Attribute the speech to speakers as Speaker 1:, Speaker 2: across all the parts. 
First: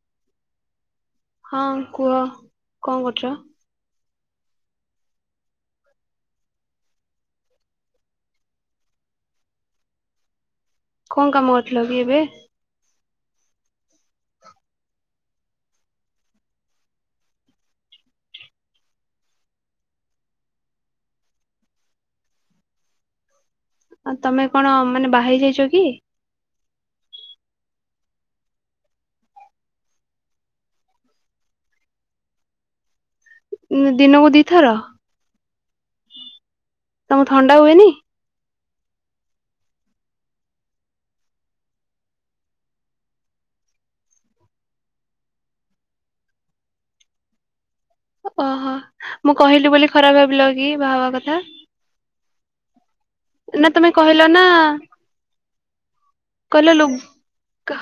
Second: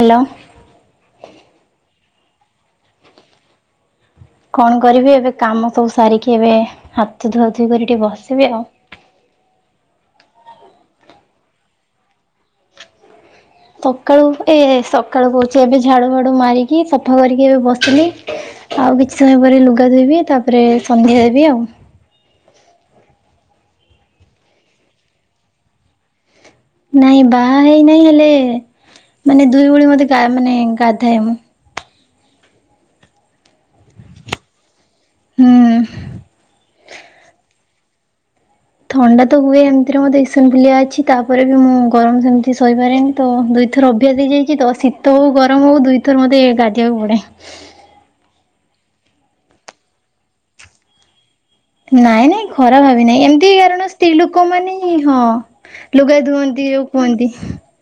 Speaker 1: Hello.
Speaker 2: ହଁ କୁହ କଣ କରୁଛ?
Speaker 1: କଣ କରିବି ଏବେ କାମ ସବୁ ସାରିକି ଏବେ ହାତ ଧୁଆ ଧୁୋଇ କରି ଟିକେ ବସିବି ଆଉ।
Speaker 2: [unintelligible] କଣ କାମ କରିଥିଲ କି ଏବେ।
Speaker 1: ସକାଳୁ ଏ ସକାଳୁ କହୁଛି ଏବେ ଝାଡୁ ଫାଡୁ ମାରିକି ସଫା କରିକି ଏବେ ବସିଲି। ଆଉ କିଛି ସମୟ ପରେ ଲୁଗା ଧୋଇବି ତାପରେ ସନ୍ଧ୍ୟା ଦେବି ଆଉ।
Speaker 2: ଆଉ ତମେ କଣ ମାନେ ବାହାହେଇ ଯାଇଛ କି।
Speaker 1: ନାଇଁ ବାହା ହେଇ ନାଇଁ ହେଲେ। ମାନେ ଦୁଇ ଓଳି ମତେ ମାନେ ଗାଧାଏ ମୁଁ।
Speaker 2: ଦିନକୁ ଦିଥର।
Speaker 1: ହୁଁ।
Speaker 2: ଉ ହୁଏ ନି।
Speaker 1: ଥଣ୍ଡା ତ ହୁଏ ଏମିତିରେ ମୁଁ ଦେସୁନ ପିଲିଆ ଅଛି ତାପରେ ବି ମୁଁ ଗରମ ସେମିତି ସୋଇପାରେନି ତ ଦୁଇଥର ଅଭ୍ୟାସ ହେଇଯାଇଛି ତ ଶୀତ ହଉ ଗରମ ହଉ ଦୁଇଥର ମତେ ଗାଧଜିବାକୁ ପଡେ।
Speaker 2: ଓହୋ ମୁଁ କହିଲି ବୋଲି ଖରାପ ଭାବିଲ କି ବାହାହବା କଥା।
Speaker 1: ନାଇଁ ନାଇଁ ଖରାପ ଭା ନାଁ ଏମିତି
Speaker 2: ନା
Speaker 1: କାରଣ
Speaker 2: ତମେ
Speaker 1: ସ୍ତ୍ରୀ
Speaker 2: କହିଲ ନା
Speaker 1: ଲୋକ ମାନେ ହିଁ ହଁ ଲୁଗା
Speaker 2: କହିଲ
Speaker 1: ଧୁଅନ୍ତି ଯଉ
Speaker 2: ଲୁ
Speaker 1: କୁହନ୍ତି।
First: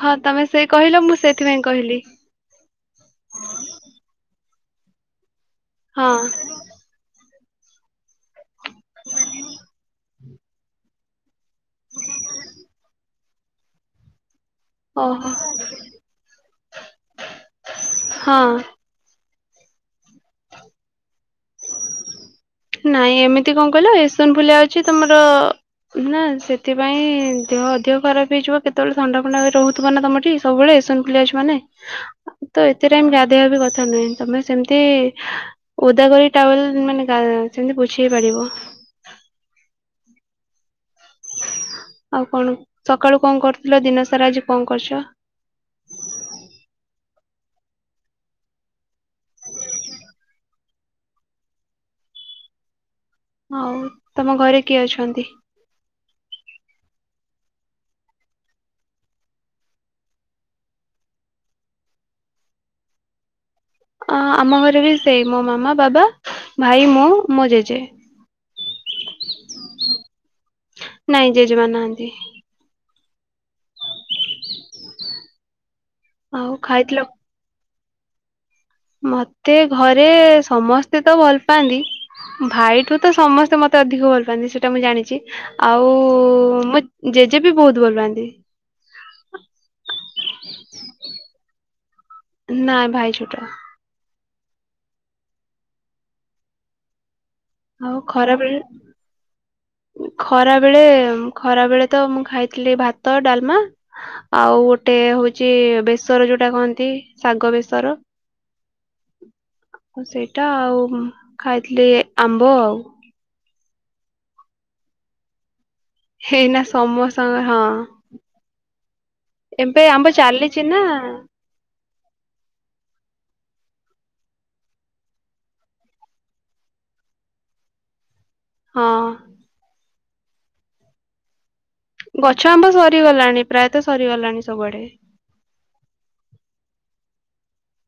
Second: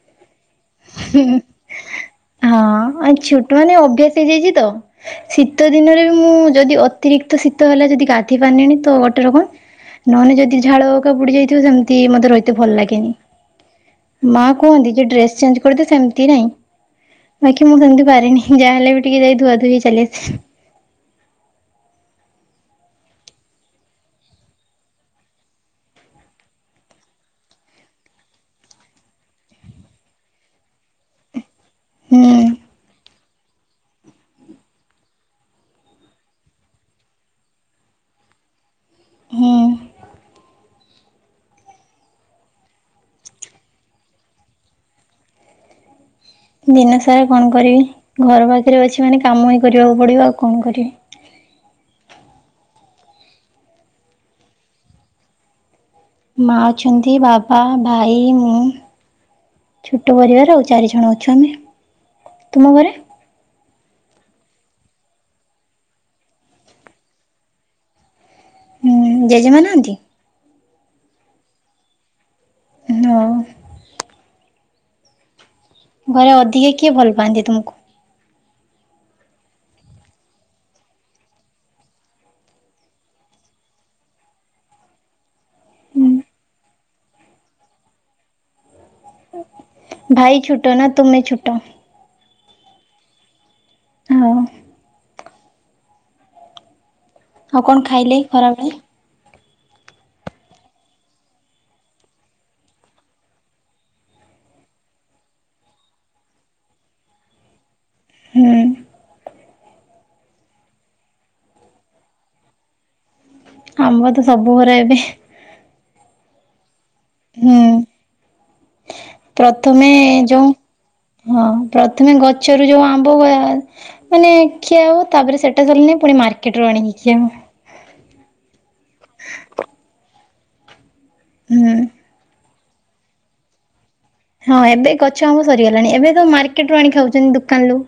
Speaker 2: ହଁ ତମେ ସେ କହିଲ ମୁଁ ସେଥିପାଇଁ କହିଲି
Speaker 1: ହଁ ଆଉ ଛୋଟ ମାନେ ଅଭ୍ୟାସ ହେଇଯାଇଛି। ତ ଶୀତ ଦିନରେ
Speaker 2: ହଁ
Speaker 1: ବି ମୁଁ ଯଦି ଅତିରିକ୍ତ ଶୀ ତ ହେଲା ଯଦି ଗାଥିି ପନ୍ଣି ତ ଗୋଟେ ରକମ। ନହେଲେ ଯଦି ଝାଳକା ବୁଡି ଯାଇଥିବ ସେମିତି ମତେ ରହିତେ ଭଲ ଲାଗେନି।
Speaker 2: [unintelligible]
Speaker 1: ମା କୁହନ୍ତି ଯେ
Speaker 2: ଓହୋ
Speaker 1: ଡ୍ରେସ ଚେଞ୍ଜକରିଦେ ସେମତି ନଁ ବାକି ମୁଁ ସେମତି ପାରିନି
Speaker 2: ହଁ।
Speaker 1: ଯାହା ହେଲେ ବି ଯାଇ ଧୁଆ ଧୁଇ ଚାଲିଆସେ।
Speaker 2: ନାଇଁ ଏମିତି କଣ କହିଲ ଏସନ ଫୁଲ ଅଛି ତମର ନା ସେଥିପାଇଁ ଦେହ ଅଧିକ ଖରାପ ହେଇଯିବ କେତେବେଳେ ଥଣ୍ଡା ଫଣ୍ଡା ରହୁଥିବ ନା ତମଠି ସବୁବେଳେ। ଏସନ ଫୁଲିଆ ଅଛି ମାନେ
Speaker 1: ହୁଁ
Speaker 2: ତ ଏତେ ଟାଇମ୍ ଗା ଧେଇ ବି କଥା ନୁହେଁ ତମେ ସେମିତି ଓଦା କରି ଟ୍ରାଭେଲ ମାନେ ଗା ସେମିତି ବୁଝେଇ ପାରିବ।
Speaker 1: ହଁ।
Speaker 2: ଆଉ କଣ ସକାଳୁ କଣ କରୁଥିଲ ଦିନ ସାରା ଆଜି କଣ କରୁଛ? [unintelligible]
Speaker 1: ଦିନ ସାରା କଣ କରିବି ଘର ପାଖରେ ଅଛି ମାନେ କାମ ହିଁ କରିବାକୁ ପଡିବ ଆଉ କଣ କରିବି।
Speaker 2: [unintelligible] ହଉ ତମ ଘରେ କିଏ ଅଛନ୍ତି?
Speaker 1: ମା ଅଛନ୍ତି ବାବା ଭାଇ ମୁଁ। ଛୋଟ ପରିବାର ଆଉ ଚାରି ଜଣ ଅଛୁ ଆମେ ତୁମ ଘରେ?
Speaker 2: ଅ ଆମ ଘରେ ବି ସେଇ ମୋ ମାମା ବାବା ଭାଇ ମୁଁ ମୋ ଜେଜେ।
Speaker 1: ହୁଁ ଜେଜେମା ନାହାନ୍ତି?
Speaker 2: ନାଇଁ ଜେଜେ ମା ନାହାନ୍ତି।
Speaker 1: ହଁ। ଘରେ
Speaker 2: ଆଉ
Speaker 1: ଅଧିକା କିଏ
Speaker 2: ଖାଇଥିଲ
Speaker 1: ଭଲ ପାଆନ୍ତି ତୁମକୁ?
Speaker 2: ମତେ ଘରେ ସମସ୍ତେ ତ ଭଲ ପାଆନ୍ତି। ଭାଇଠୁ ତ ସମସ୍ତେ ମତେ ଅଧିକ ଭଲ ପାଆନ୍ତି ସେଟା ମୁଁ ଜାଣିଛି। ଆଉ
Speaker 1: ହୁଁ।
Speaker 2: ମୋ ଜେଜେ ବି ବହୁତ ଭଲ ପାଆନ୍ତି।
Speaker 1: ଭାଇ ଛୋଟ ନା ତୁମେ ଛୋଟ
Speaker 2: ନା ଭାଇ ଛୋଟ।
Speaker 1: ହଉ। କଣ
Speaker 2: ଆଉ
Speaker 1: ଖାଇଲେ ଖରାବେଳେ?
Speaker 2: ଖରାବେଳେ। ଖରା ବେଳେ ଖରା ବେଳେ ତ ମୁଁ ଖାଇଥିଲି ଭାତ ଡାଲମା ଆଉ ଗୋଟେ ଟେ ହଉଛି ବେସର ଯୋଉଟା କହନ୍ତି ଶାଗ ବେସର।
Speaker 1: ହୁଁ।
Speaker 2: ସେଇଟା ଆଉ ଖାଇଥିଲି ଆମ୍ବ ଆଉ।
Speaker 1: ଆମ୍ୱ ତ ସବୁ ଘରେ ଏବେ।
Speaker 2: ହେ ନା ସମସ୍ତଙ୍କର
Speaker 1: ହୁଁ
Speaker 2: ହଁ ଏବେ
Speaker 1: ପ୍ରଥମେ
Speaker 2: ଆମ୍ଭ
Speaker 1: ଯୋଉ
Speaker 2: ଚାଲିଛି ନା।
Speaker 1: ହଁ ପ୍ରଥମେ ଗଛରୁ ଯୋଉ ଆମ୍ବ ମାନେ ଖିଆ ହୁଏ ତାପରେ ସେଟା ସରିଲଣିି ପୁଣି ମାର୍କେଟ ଆଣୀ କି ଖିଆ ହବା।
Speaker 2: ହଁ।
Speaker 1: ହୁଁ
Speaker 2: ଗଛ ଆମ୍ବ ସରିଗଲାଣି ପ୍ରାୟତଃ ସରିଗଲାଣି
Speaker 1: ହଁ
Speaker 2: ସବୁଆଡେ
Speaker 1: ଏବେ ଗଛ ଆମ ସରିଗଲାଣି, ଏବେ ତ ମାର୍କେଟ ରୁ ଆଣି ଖାଉଛନ୍ତି ଦୋକାନରୁୁ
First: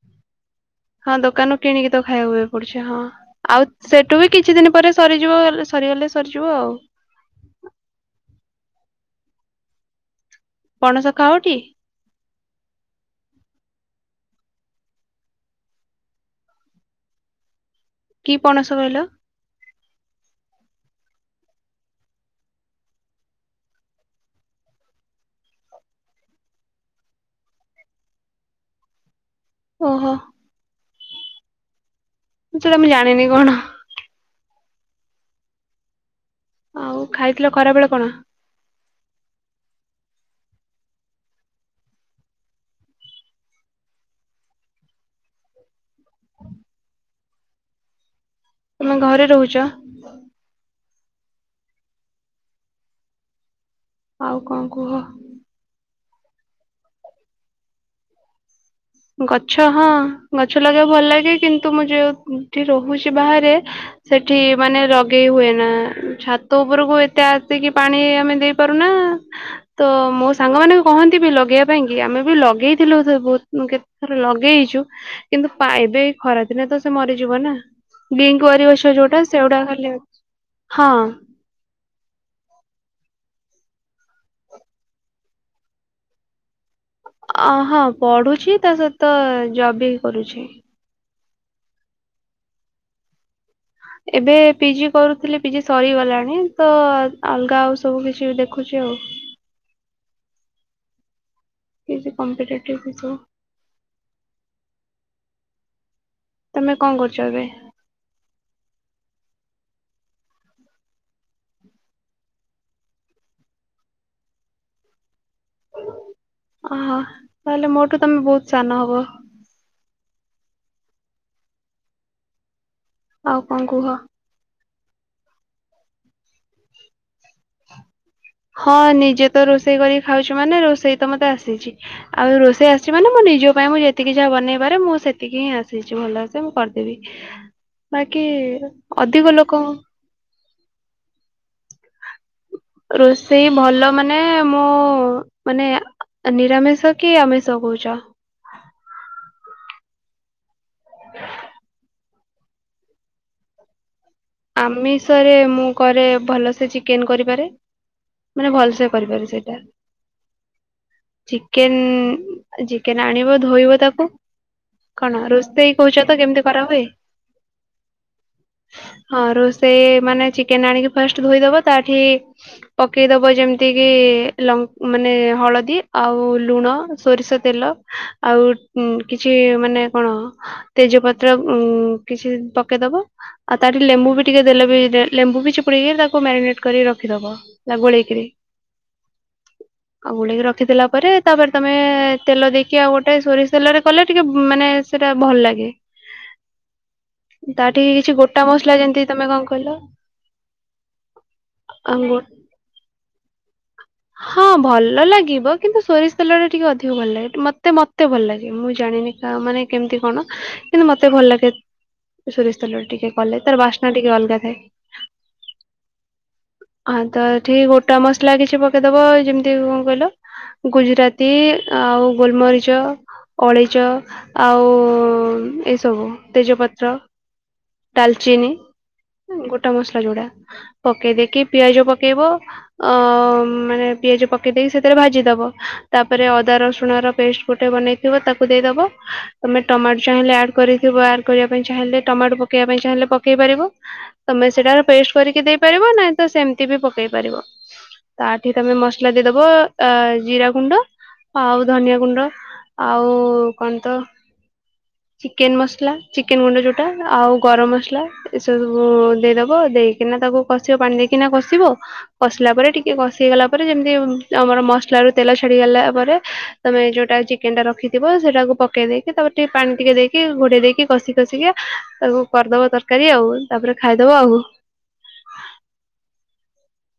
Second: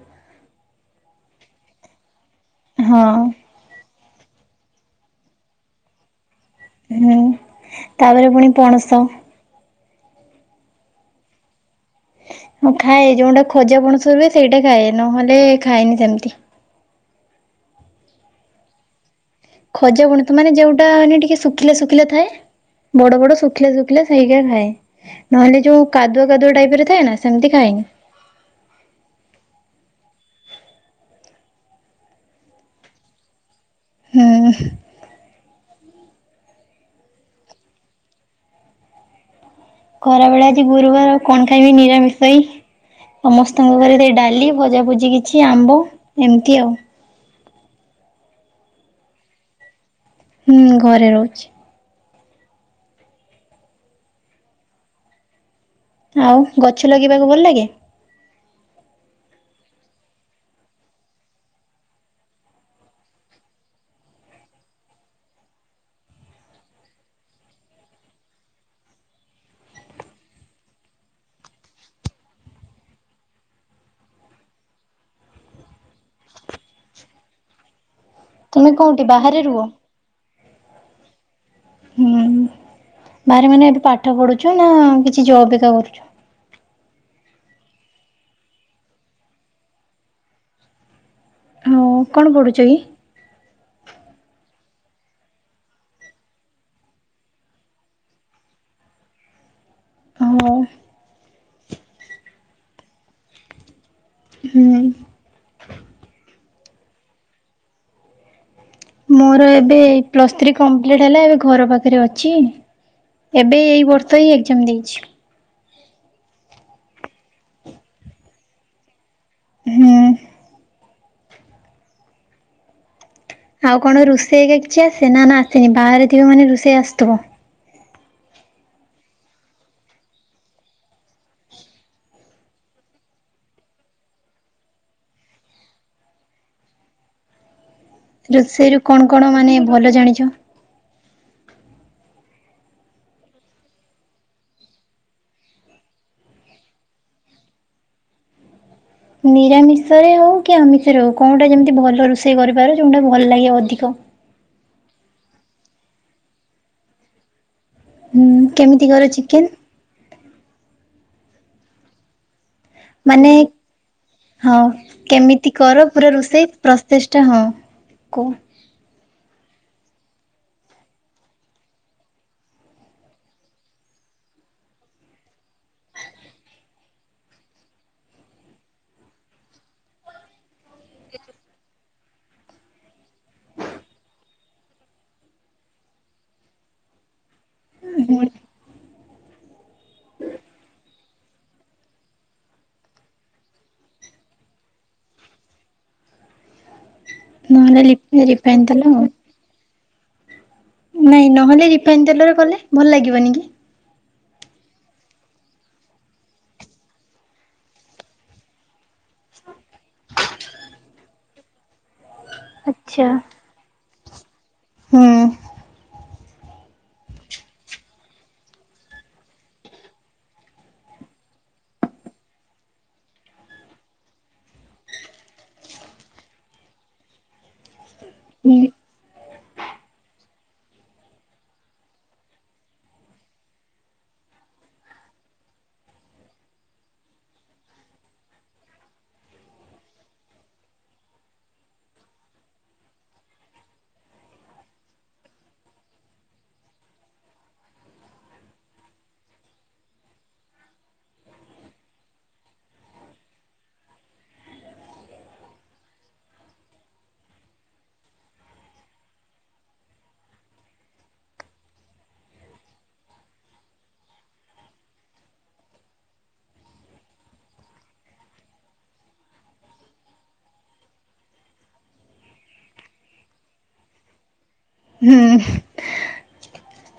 Speaker 2: ହଁ ଦୋକାନରୁ କିଣିକି ତ ଖାଇବାକୁ ପଡୁଛ ହଁ, ଆଉ ସେଠୁ ବି କିଛି ଦିନ ପରେ ସରିଯିବ, ସରିଗଲେ ସରିଯିବ ।
Speaker 1: ହୁଁ, ତାପରେ ପୁଣି ପଣସ
Speaker 2: ପଣସ ଖାଅଟି--?
Speaker 1: ହଁ ଖାଏ, ଯୋଉଟା ଖୋଜାପଣସ ରୁହେ ସେଇଟା ଖାଏ, ନହେଲେ ଖାଏନି ସେମିତି
Speaker 2: କି ପଣସ କହିଲ?
Speaker 1: ଖଜ ବୁଣ ତ ମାନେ ଯୋଉଟା ମାନେ ଟିକେ ଶୁଖିଲେ ଶୁଖିଲେ ଥାଏ । ବଡ ବଡ ଶୁଖିଲା ଶୁଖିଲା ସେଇକା ଖାଏ ନହେଲେ ଯୋଉ କାଦୁଆ କାଦୁଆ ଟାଇପ ରେ ଥାଏ ନା ସେମତି ଖାଏନି
Speaker 2: ଓହୋ। ମୁଁ ସେଟା ମୁଁ ଜାଣିନି କଣ?
Speaker 1: ହଁ
Speaker 2: ଆଉ ଖାଇଥିଲ ଖରା ବେଳେ କଣ?
Speaker 1: ଖରାବେଳେ ଅଜି ଗୁରୁବାରଉ କଣ ଖାଇବି ନିରାମିଷ ହେଇ ସମସ୍ତଙ୍କ ଘରେ ସେଇ ଡାଲି ଭଜାଭୁଜି କିଛି ଆମ୍ବ ଏମିତି ଆଉ
Speaker 2: ତମେ ଘରେ ରହୁଛ?
Speaker 1: ହୁଁ ଘରେ ରହୁଛି
Speaker 2: ଆଉ କଣ କୁହ
Speaker 1: ଆଉ ଗଛ ଲଗେଇବାକୁ ଭଲ ଲାଗେ?
Speaker 2: ଗଛ ହଁ ଗଛ ଲଗେଇବା ଭଲ ଲାଗେ କିନ୍ତୁ ମୁଁ ଯୋଉଠି ରହୁଛି ବାହାରେ ସେଠି ମାନେ ଲଗେଇ ହୁଏ ନା ଛାତ ଉପରକୁ ଏତେ ଆସିକି ପାଣି ଆମେ ଦେଇପାରୁନା ତ ମୋ ସାଙ୍ଗ ମାନଙ୍କୁ କହନ୍ତି ବି ଲଗେଇବା ପାଇଁ କି ଆମେ ବି ଲଗେଇଥିଲୁ ବହୁତ କେ ରେ ଲଗେଇଛୁ କିନ୍ତୁ ପାଇବେ ଖରାଦିନେ ତ ସେ ମରିଯିବ ନା
Speaker 1: ତମେ
Speaker 2: ବିଙ୍କୱାର ଅଛ
Speaker 1: କୋଉଠି
Speaker 2: ଛୋଟା
Speaker 1: ବାହାରେ ରୁହ?
Speaker 2: ସେଟା ଖଲେ ହଁ [inaudible]
Speaker 1: ହୁଁ ବାାରେ ମାନେ ଏବେ ପାଠ ପଢୁଛୁ ନା କିଛି ଜବିକା କରୁଛୁ?
Speaker 2: ଅ ହଁ ପଢୁଛି ତା ସହିତ ଜବ ବି କରୁଛି
Speaker 1: ହଁ କଣ ପଢୁଛ କି?
Speaker 2: ଏବେ ପିଜି କରୁଥିଲି ପିଜି ସରିଗଲାଣି ତ ଅଲଗା ଆଉ ସବୁ କିଛି ଦେଖୁଛି ଆଉ ହୁଁ [inaudible]
Speaker 1: ହଁ
Speaker 2: କି କମ୍ପିେଟିଭ
Speaker 1: ହୁଁ
Speaker 2: ତମେ କଣ କରୁଛ ଏବେ?
Speaker 1: ମୋର ଏବେ ପ୍ଲସ୍ ଥ୍ରୀ କମ୍ପ୍ଲିଟ ହେଲା ଏବେ ଘର ପାଖରେ ଅଛି, ଏବେ ଏଇ ବର୍ଷ ହିଁ ଏକ୍ଜାମ ଦେଇଛି
Speaker 2: ଅ ତାହେଲେ ମୋଠୁ ତମେ ବହୁତ ସାନ ହବ
Speaker 1: ହୁଁ ଆଉ କଣ ରୋଷେଇ କିଛି ଆସେ ନା ନା ଆସେନି ବାହାରେ ଥିବେ ମାନେ ରୋଷେଇ ଆସଥିବ
Speaker 2: ହଁ ନିଜେ ତ ରୋଷେଇ କରିକି ଖାଉଛି ମାନେ ରୋଷେଇ ତ ମତେ ଆସିଛି ଆଉ ରୋଷେଇ ଆସିଛି ମାନେ ମନେ ନିଜ ପାଇଁ ମୁଁ ଯେତିକି ଯାହା ବନେଇ ପାରେ ମୁଁ ସେତିକି ହିଁ ଆସିଛି ଭଲସେ ମୁଁ କରିଦେବି। ବାକି
Speaker 1: ରୋଷେଇରୁ କଣ କଣ
Speaker 2: ଅଧିକ
Speaker 1: ମାନେ
Speaker 2: ଲୋକ
Speaker 1: ଭଲ ଜାଣିଛ?
Speaker 2: ରୋଷେଇ ଭଲ ମାନେ ମୁଁ ମାନେ ନିରାମିଷ କି ଆମିଷ କହୁଛ?
Speaker 1: ନିରାମିଷରେ ହଉ କି ଆମିଷରେ ହଉ କଉଟା ଯେମିତି ଭଲ ରୋଷେଇ କରିପାର ଯୋଉଟା ଭଲ ଲାଗେ ଅଧିକ
Speaker 2: ଆମିଷରେ ମୁଁ କରେ ଭଲସେ ଚିକେନ୍ କରିପାରେ।
Speaker 1: ହୁଁ
Speaker 2: ମାନେ ଭଲ
Speaker 1: କେମିତି
Speaker 2: ସେେ
Speaker 1: କର
Speaker 2: କରିପାର
Speaker 1: ଚିକେନ?
Speaker 2: ସେଇଟା, ଚିକେନ ଚିକେନ
Speaker 1: ମାନେ
Speaker 2: ଆଣିବ ଧୋଇବ ତାକୁ
Speaker 1: ହଁ
Speaker 2: କଣ
Speaker 1: କେମିତି
Speaker 2: ରୋଷେଇ
Speaker 1: କର?
Speaker 2: କହୁଛ
Speaker 1: ପୁରା
Speaker 2: ତ କେମିତି
Speaker 1: ରୋଷେଇ
Speaker 2: କରାହୁଏ?
Speaker 1: ପ୍ରୋସେସଟା, ହଁ କୁହ।
Speaker 2: ରୋଷଇ ମାନେ, ଚିକେନ ଆଣିକି ଫାଷ୍ଟ ଧୋଇଦବ ।ତାଠି ପକେଇ ଦବ ଯେମିତି କି ଲଙ୍କ, ମାନେ ହଳଦୀ, ଆଉ ଲୁଣ, ସୋରିଷତେଲ ଆଉ କିଛି ମାନେ କଣ, ତେଜପତ୍ର କିଛି ପକେଇଦବ ।ଆଉ ତାଠି ଲେମ୍ବୁ ବି ଟିକେ ଦେଲେ, ବି ଲେମ୍ବୁ ବି ଚିପୁଡ଼ିକି ତାକୁ ମ୍ୟାରିନେଟ କରି ରଖିଦବ । ଗୋଳେଇ କିରି। ଆଉ ଗୋଲେଇ କି ରଖିଥିଲା ପରେ, ତାପରେ ତମେ ତେଲ ଦେଇକି ଆଉ ଗୋଟେ ସୋରିଷ ତେଲରେ, କଲେ ଟିକେ ମାନେ ସେଟା ଭଲ ଲାଗେ।
Speaker 1: ନହେଲେ ଲିପି ରିପ୍।
Speaker 2: ସବୁ ମସଲା ଯେମତି ତମେ କଣ, କହିଲ?
Speaker 1: ନାଇଁ, ନହେଲେ ରିଫାଇନ
Speaker 2: ଆମ୍ବୁ
Speaker 1: ତେଲରେ କଲେ ଭଲ ଲାଗିବନି କି?
Speaker 2: ହଁ ଭଲ ଲାଗିବ। କିନ୍ତୁ ସୋରିଷ ତେଲ ଟା ଟିକେ ଅଧିକ ଭଲ ଲାଗେ ମତେ, ମତେ ଭଲ ଲାଗେ ।ମୁଁ ଜାଣିି ମାନେ କା ମାନେ କେମିତି କଣ? କିନ୍ତୁ ମତେ ଭଲ ଲାଗେ। ସୋରିଷ ତେଲ ରେ,
Speaker 1: ଆଚ୍ଛା।
Speaker 2: ଟିକେ କଲେ ତାର ବାସ୍ନା ଟିକେ ଅଲଗା ଥାଏ।
Speaker 1: ହୁଁ
Speaker 2: ଆଉ' ତ ଏଠି ଗୋଟା ମସଲା କିଛି ପକେଇ ଦବ। ଯେମିତି କଣ କହିଲ? ଗୁଜୁରାତି, ଆଉ' ଗୋଲମରିଚ ଅଳେଇଚ, ଆଉ ଏସବୁ ତେଜପତ୍ର ଡାଲଚିନି,
Speaker 1: ହୁଁ
Speaker 2: ଗୋଟା ମସଲା ଯୋଡା ପକେଇ ଦେଇକି ପିଆଜ ପକେଇବ, ଅ ମାନେ, ପିଆଜ ପକେଇ ଦେଇକି ସେଥିରେ ଭାଜିଦବ। ତାପରେ ଅଦା ରସୁଣର ପେଷ୍ଟ ଗୋଟେ ବନେଇଥିବ। ତାକୁ ଦେଇଦବ ଦବ, ତମେ ଟମାଟୋ ଚାହିଁଲେ ଆଡ୍ କରିଥିବ ।ଆଡ କରିବା ପାଇଁ ଚାହିଁଲେ, ଟମାଟୋ ପକେଇବା ପାଇଁ ଚାହିଁଲେ ପକେଇ ପାରିବ ତମେ ସେଟାର ପେଷ୍ଟ କରିକି ଦେଇ ପାରିବ ।ନାଇଁ ତ ସେମତି ବି ପକେଇ ପାରିବ । ଏଠି ତମେ ମସଲା ଦେଇଦବ। ଅ, ଜିରା ଗୁଣ୍ଡ ଆଉ ଧନିଆ ଗୁଣ୍ଡ, ଆଉ, କଣ ତ ଚିକେନ୍ ମସଲା, ଚିକେନ ଗୁଣ୍ଡ ଯୋଉଟା, ଆଉ ଗରମ ମସଲା, ଏସବୁବୁ ଦେଇଦବ ।ଦେଇକିନା ତାକୁ କଷିବ। ପାଣି ଦେଇକିନା କଷିବ ।କଷିଲା ପରେ ଟିକେ କ ସି, ଗଲା ପରେ ଯେମିତି, ଆମର ମସଲାରୁ ତେଲ ଛାଡିଗଲା ପରେ। ତମେ ଯୋଉଟା ଚିକେନ ଟା ରଖିଥିବ ସେଟାକୁ ପକେଇ ଦେଇକି, ତାପରେ ଟିକେ ପାଣି ଟିକେ ଦେଇକି, ଘୋଡେଇ ଦେଇକି। କଷି, କଷିକା ତାକୁ କରିଦବା ତରକାରୀ । ଆଉ ତାପରେ, ଖାଇଦବା ଆଉ
Speaker 1: ହୁଁ,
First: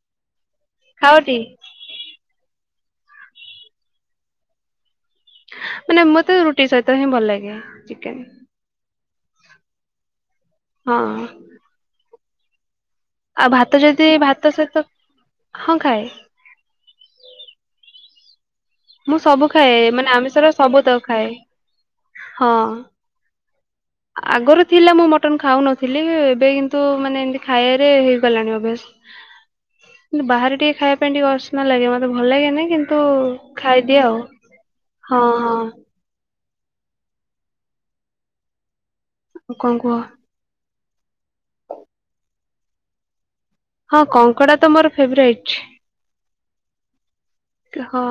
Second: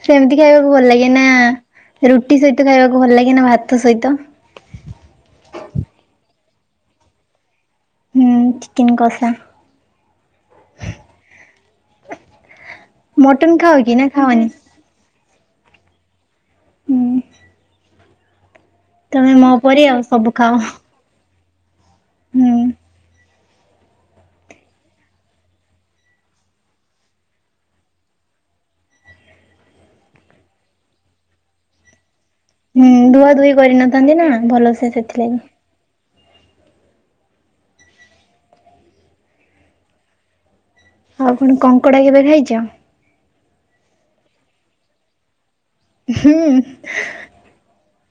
Speaker 1: ସେମିତି ଖାଇବାକୁ ଭଲ ଲାଗେ ନା,
Speaker 2: ଖାଅଟି
Speaker 1: ରୁଟି ସହି ମତେ ଖାଇବାକୁ ଭଲ ଲାଗେନା, ଭାତ ସହିତ।
Speaker 2: ମାନେ, ମତେ ରୁଟି ସହିତ ହିଁ ଭଲ ଲାଗେ। ଚିକେନ
Speaker 1: ହୁଁ, ଚିକେନ କଷା।
Speaker 2: ହଁ। ଆଉ
Speaker 1: ମଟନ ଖାଅ
Speaker 2: ଭାତ
Speaker 1: କି ନା
Speaker 2: ଯଦି,
Speaker 1: ଖାଅନି?
Speaker 2: ଭାତ ସହିତ, ହଁ ଖାଏ।
Speaker 1: ହୁଁ।
Speaker 2: ମୁଁ
Speaker 1: ତମେ
Speaker 2: ସବୁ
Speaker 1: ମୋ
Speaker 2: ଖାଏ
Speaker 1: ପରି ଆଉ
Speaker 2: ।ମାନେ
Speaker 1: ସବୁ
Speaker 2: ଆମିଷର
Speaker 1: ଖାଅ ହୁଁ
Speaker 2: ସବୁ ତ ଖାଏ। ହଁ। ଆଗରୁ ଥିଲା ମୁଁ ମଟନ୍ ଖାଉନଥିଲି। ଏବେ କିନ୍ତୁ, ମାନେ ଏମିତି ଖାଇବାରେ ହେଇଗଲାଣି, ଅଭ୍ୟାସ। କିନ୍ତ ବାହାରେ ଟିକେ ଖାଇବା ପାଇଁ, ଟିକେ ଅସନା ଲାଗେ ମତେ । ଭଲ ଲାଗେନି,
Speaker 1: ହୁଁ
Speaker 2: କିନ୍ତୁ
Speaker 1: ଧୁଆ ଧୁଇ
Speaker 2: ଖାଇଦିଏ
Speaker 1: କରିନଥାନ୍ତି
Speaker 2: ଆଉ।
Speaker 1: ନା ଭଲସେ
Speaker 2: ହଁ,
Speaker 1: ସେଥିଲାଗି।
Speaker 2: ହଁ। ଆଉ କଣ, କୁହ?
Speaker 1: ଆଉ କଣ, କଙ୍କଡା କେବେ ଖାଇଛ?
Speaker 2: ହଁ, କଙ୍କଡା ତ ମୋର ଫେବରାଇଟ୍।
Speaker 1: ହୁଁ।
Speaker 2: ହଁ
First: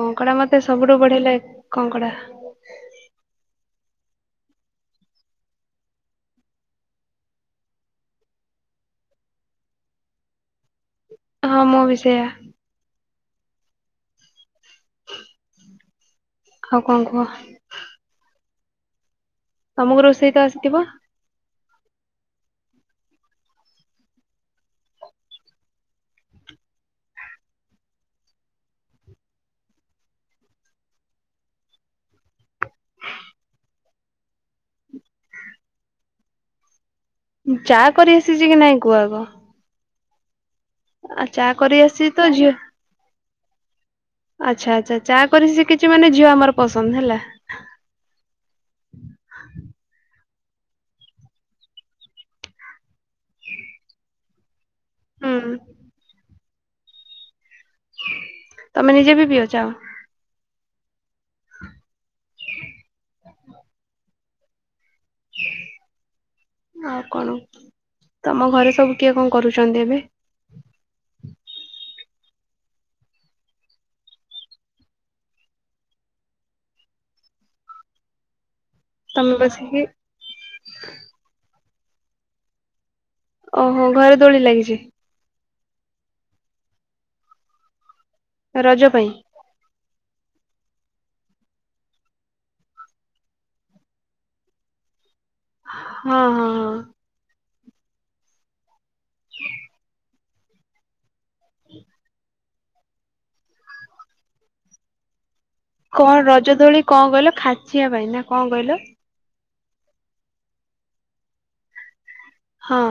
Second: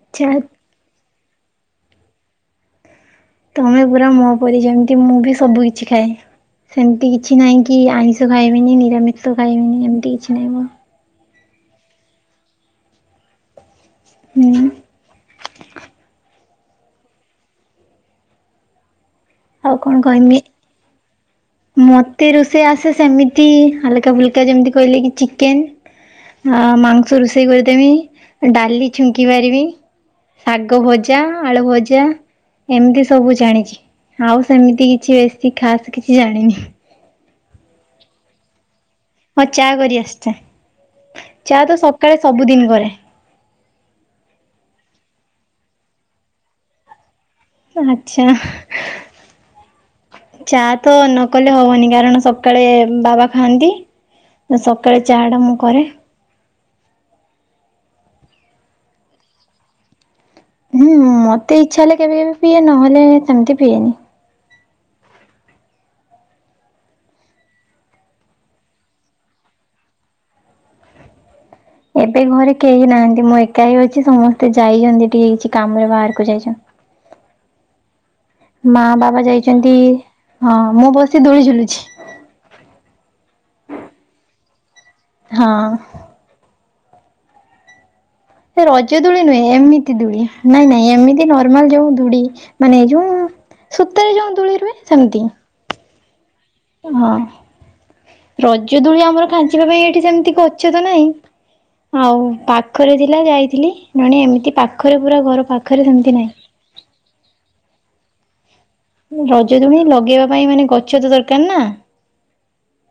Speaker 1: ଆଛା
Speaker 2: ମତେ ସବୁଠୁ ବଢିଆ ଲାଗେ। କଙ୍କଡ଼ା।
Speaker 1: ତମେ ପୁରା ମୋ ପରି ।ଯେମତି ମୁଁ ବି ସବୁ କିଛି ଖାଏ। ସେମିତି କିଛି ନାହିଁ। କି ଆଇିଁଷ ଖାଇବିନି, ନିରାମିଷ ଖାଇବିନି, ଏମିତି କିଛି ନାହିଁ।
Speaker 2: ହଁ ।ମୁଁ ବି ସେୟା।
Speaker 1: ହୁଁ। ହ [inaudible]
Speaker 2: ଆଉ କଣ କୁହ?
Speaker 1: ଆଉ କଣ
Speaker 2: ତମକୁ
Speaker 1: କହିମି
Speaker 2: ରୋଷେଇତ ଆସିଥିବ?
Speaker 1: ମତେ ରୋଷେଇ ଆସେ ସେମିତି ହାଲକା ଫୁଲକା ଯେମିତି କହିଲେ କି ଚିକେନ? ଆ ମାଂସ ରୋଷେଇ କରିଦେମି ଡାଲି ଛୁଙ୍କି ପାରିବି। ଶାଗ ଭଜା ଆଳୁ ଭଜା ଏମିତି ସବୁ ଜାଣିଛି। ଆଉ ସେମିତି କିଛି ବେଶୀ ଖାସ କିଛି ଜାଣିନି।
Speaker 2: ଚା କରି ଆସିଛି କି ନାଇଁ? କୁହ ଆଗ
Speaker 1: ହଁ ଚା କରି ଆସଛେ
Speaker 2: ଆ
Speaker 1: ଚା
Speaker 2: କରି
Speaker 1: ତ
Speaker 2: ଆସିଛି
Speaker 1: ସକାଳେ
Speaker 2: ଝିଅ
Speaker 1: ସବୁଦିନ କରେ।
Speaker 2: ଆଚ୍ଛା ଆଚ୍ଛା ଚା କରି ଶିଖିଛି ମାନେ ଝିଅ ଆମର ପସନ୍ଦ ହେଲା।
Speaker 1: ଆଚ୍ଛା। ଚା ତ ନ କଲେ ହବନି କାରଣ ସକାଳେ ବାବା ଖାଆନ୍ତି। ନା ସକାଳେ ଚା
Speaker 2: ହୁଁ
Speaker 1: ଟା ମୁଁ କରେ।
Speaker 2: ତମେ ନିଜେ ବି ପିଉଚ୍ଛ?
Speaker 1: ହୁଁ ମତେ ଇଚ୍ଛା ହେଲେ କେବେ କେବେ ପିଏ ନହେଲେ ସେମିତି ପିଏନି।
Speaker 2: ହଁ। ଆଉ କଣ ତମ ଘରେ ସବୁ କିଏ କଣ କରୁଛନ୍ତି ଏବେ?
Speaker 1: ଏବେ ଘରେ କେହି ନାହାଁନ୍ତି ମୋ ଏକା ହେି ଅଛି ସମସ୍ତେ ଯାଇଛନ୍ତି ଟିକେ କିଛି କାମରେ ବାହାରକୁ ଯାଇଛନ୍ତି। ମା ବାବା
Speaker 2: ତମେ
Speaker 1: ଯାଇଛନ୍ତି
Speaker 2: ବସିକି
Speaker 1: ହଁ ମୁଁ ବସି ଦୋଳି ଝୁଲୁଛି।
Speaker 2: ଓହୋ ଘରେ ଦୋଳି ଲାଗିଛି?
Speaker 1: ହଁ। ସେ ରଜ ଦୋଳି ନୁହେଁ ଏମିତି ଦୂଳି। ନାଇଁ ନାଇଁ ଏମିତି ନର୍ମାଲ ଯୋଉ ଧୁଡି ମାନେ ଯୋଉ ସତରେ ଯୋଉ ଦୋଳି ରହେ ସେମିତି।
Speaker 2: ହଁ ହଁ।
Speaker 1: ହଁ ରଜ ଦୋଳି ଆମର ଖାଞ୍ଚିବା ପାଇଁ ଏଠି ସେମିତି କରଛ ତ ନାଇଁ ଆଉ ପାଖରେ ଥିଲା ଯାଇଥିଲି। ନହେଲେ ଏମିତି ପାଖରେ ପୁରା ଘର ପାଖ।
Speaker 2: କଣ ରଜ ଦୋଳି କଣ କହିଲ ଖାଚିବା ପାଇଁ ନା କଣ କହିଲ?
Speaker 1: ରଜ ଦୁଳି ଲଗେଇବା ପାଇଁ ମାନେ ଗଛ ତ ଦରକାର ନା।
Speaker 2: ହଁ।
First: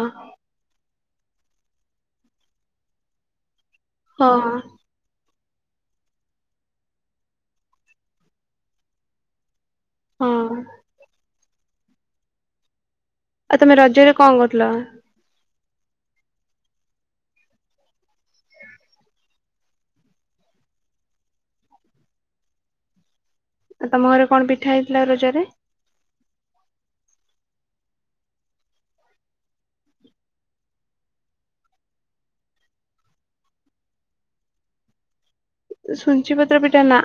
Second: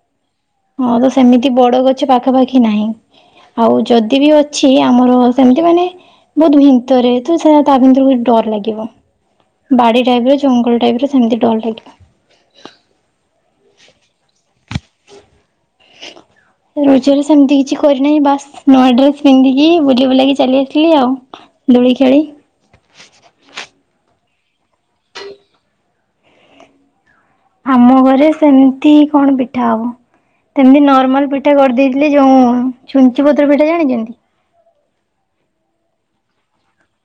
Speaker 1: ହଁ ତ ସେମିତି ବଡ ଗଛ ପାଖାପାଖି ନାହିଁ ଆଉ ଯଦି ବି
Speaker 2: ହଁ
Speaker 1: ଅଛି ଆମର ସେମତି ମାନେ ବହୁତ ଭିତରେ ତ ସେଟ ତା ଭିତରେ ଡର ଲାଗିବ। ବାଡି ଟାଇପ ର
Speaker 2: ହଁ
Speaker 1: ଜଙ୍ଗଲ ଟାଇପର ସେମିତି ଡର ଲାଗେ।
Speaker 2: ଆଉ ତମେ ରଜରେ କଣ କରିଥିଲ? [inaudible]
Speaker 1: ରଜରେ ସେମିତି କିଛି କରିନାହିଁ ବାସ୍ ନୂଆ ଡ୍ରେସ ପିନ୍ଧିକି ବୁଲି ବୁଲାକି ଚାଲି ଆସିଲି ଆଉ। ଦୁଳି ଖେଳି
Speaker 2: ଆଉ ତମ ଘରେ କଣ ପିଠା ହେଇଥିଲା ରଜରେ?
Speaker 1: ଆମ ଘରେ ସେମିତି କଣ ପିଠା ହବ। ସେମିତି ନର୍ମାଲ ପିଠା କରିଦେଇଥିଲି ଯୋଉ ଛୁଞ୍ଚି ପତ୍ର ପିଠା ଜାଣିଛନ୍ତି?
Speaker 2: ସୁଞ୍ଚି ପତ୍ର ପିଠା ନା।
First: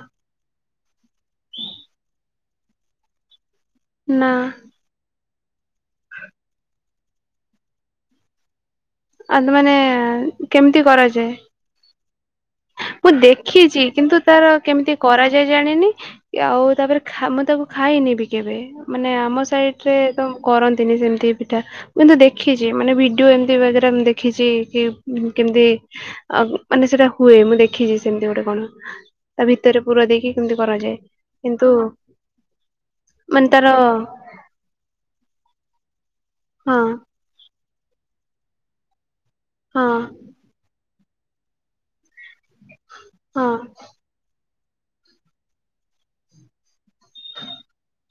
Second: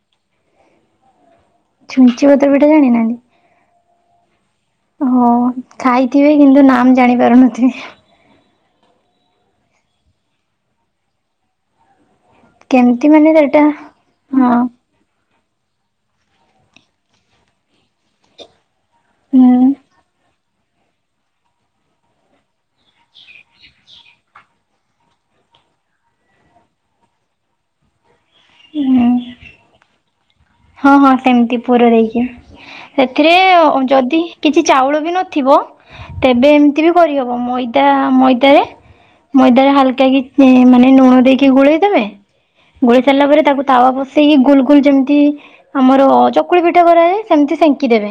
Speaker 1: ଛୁଞ୍ଚି ପତ୍ର ପିଠା ଜାଣିନାହାନ୍ତି?
Speaker 2: ନା।
Speaker 1: ହ ଖାଇଥିବେ କିନ୍ତୁ ନାମ ଜାଣି ପାରୁନଥିବେ।
Speaker 2: ଆଉ ମାନେ କେମିତି କରାଯାଏ?
Speaker 1: କେମିତି
Speaker 2: ମୁଁ
Speaker 1: ମାନେ ସେଟା
Speaker 2: ଦେଖିଛି କିନ୍ତୁ
Speaker 1: ହଁ
Speaker 2: ତାର କେମିତି କରାଯ ଯାଏ ଜାଣିନି ଆଉ ତାପରେ ମୁଁ ତାକୁ ଖାଇନି ବି କେବେ। ମାନେ ଆମ
Speaker 1: ହୁଁ
Speaker 2: ସାଇଟ ରେ ସବୁ କରନ୍ତିନି ସେମିତି ପିଠା ମୁଁ କିନ୍ତୁ ଦେଖିଚି ମାନେ ଭିଡିଓ ଏମିତି ସେଟ ମୁ ଦେଖିଛି କି କେମତି ଅ-ମାନେ ସେଟା ହୁଏ ମୁଁ ଦେଖିଚି। ସେମିତି ଗୋଟେ କଣ
Speaker 1: ହୁଁ
Speaker 2: ତା ଭିତରେ ପୁର ଦେଇକି କେମିତି
Speaker 1: ହଁ
Speaker 2: କରାଯାଏ।
Speaker 1: ହଁ ସେମିତି
Speaker 2: କିନ୍ତୁ
Speaker 1: ପୁର ଦେଇକି। ସେଥିରେ
Speaker 2: ମାନେ ତାର
Speaker 1: ଯଦି କିଛି ଚାଉଳ ବି ନଥିବ ତେବେ
Speaker 2: ହଁ
Speaker 1: ଏମତି ବି କରିହବ ମଇଦା ମଇଦାରେ ମଇଦାରେ
Speaker 2: ହଁ
Speaker 1: ହାଲକା କିଛି ମାନେ ଲୁଣ ଦେଇକି ଗୋଳେଇଦେବେ ଗୋଳେଇ ସାରିଲା ପରେ
Speaker 2: ହଁ।
Speaker 1: ତାକୁ ତାୱଆ ବସେଇକି ଗୁଲ ଗୁଲ ଯେମିତି ଆମର ଚକୁଳି ପିଠା କରାଏ ସେମିତି ସେଙ୍କି ଦେବେ।